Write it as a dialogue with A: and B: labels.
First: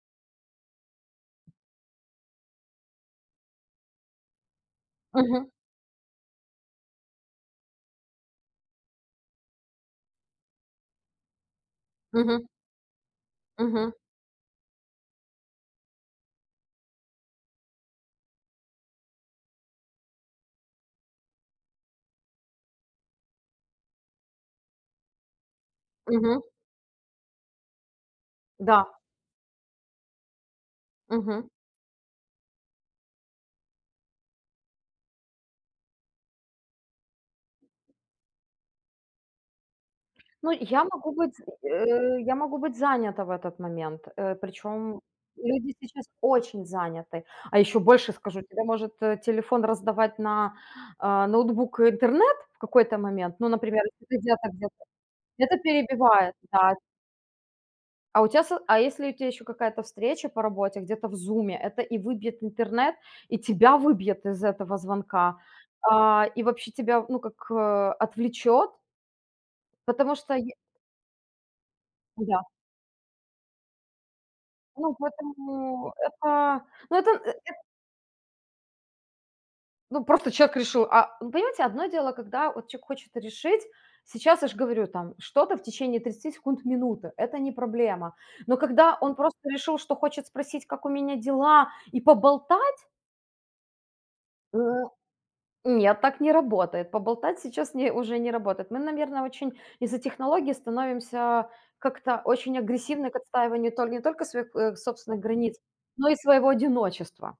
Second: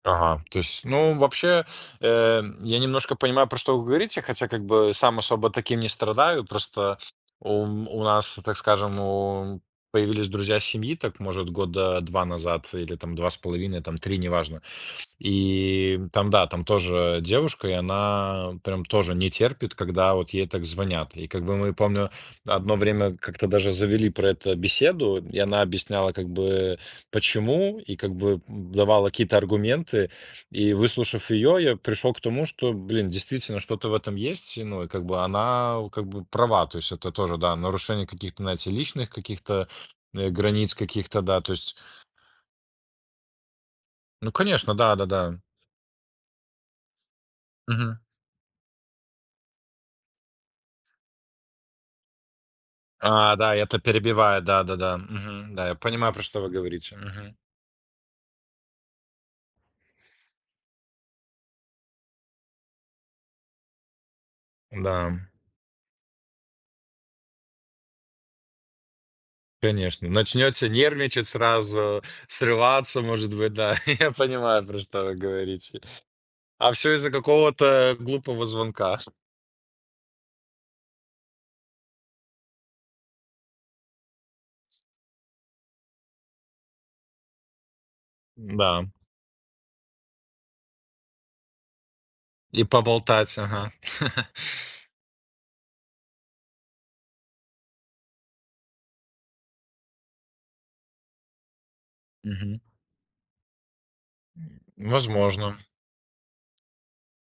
A: Ага, то есть, ну, вообще, э, я немножко понимаю, про что вы говорите, хотя как бы сам особо
B: Мгм.
A: таким не страдаю. Просто у у нас, так скажем, у появились друзья семьи, так, может, года 2
B: Мгм.
A: назад или там 2 с половиной
B: Мгм.
A: там, 3, неважно. И, м, там, да, там тоже девушка, и она прям тоже не терпит, когда вот ей так звонят. И как бы мы, помню, одно время как-то даже завели про это беседу, и она объясняла как
B: Мгм.
A: бы, почему, и как бы, м,
B: Да.
A: давала какие-то аргументы. И, выслушав
B: Мгм.
A: ее, я пришел к тому, что, блин, действительно что-то в этом есть, ну, и как бы она, у как бы права. То есть это тоже, да, нарушение каких-то, знаете, личных каких-то, э,
B: Ну,
A: границ
B: я могу
A: каких-то,
B: быть
A: да,
B: з
A: то есть.
B: э, я могу быть занята в этот момент,
A: Ну
B: э.
A: конечно,
B: Причём
A: да-да-да.
B: люди сейчас очень заняты. А ещё
A: Мгм.
B: больше скажу: тебе может, э, телефон раздавать на, а, ноутбук интернет в какой-то момент,
A: А,
B: ну,
A: да, это
B: например, если ты
A: перебивает,
B: где-то где-то
A: да-да-да, мгм,
B: где-то
A: да. Я понимаю, про
B: перебивает,
A: что вы
B: да.
A: говорите, мгм.
B: А у тя со а если у тя еще какая-то встреча по работе, где-то в "Зуме", это и выбьет интернет, и тебя выбьет из этого
A: М-да, м.
B: звонка, а, и вообще тебя, ну, как, а, отвлечет.
A: Конечно.
B: Потому что я
A: Начнёте нервничать сразу,
B: Да.
A: срываться, может быть, да. Я понимаю, про
B: Ну,
A: что вы говорите.
B: поэтому это,
A: А всё
B: ну, это,
A: из-за
B: э, эт
A: какого-то глупого звонка.
B: ну, просто человек решил, а ну, понимаете, одно дело, когда вот человек хочет решить. Сейчас, я ж говорю, там что-то в течение 30 секунд- минуты, это не проблема. Но
A: Да.
B: когда он просто решил, что хочет спросить, как у меня дела, и
A: И
B: поболтать.
A: поболтать, ага.
B: Ну, нет, так не работает. Поболтать сейчас не уже не работает. Мы, наверно, очень из-за технологий становимся как-то очень
A: Мгм.
B: агрессивны к отстаиванию толь не только своих,
A: М,
B: э, собственных границ,
A: возможно.
B: но и своего одиночества.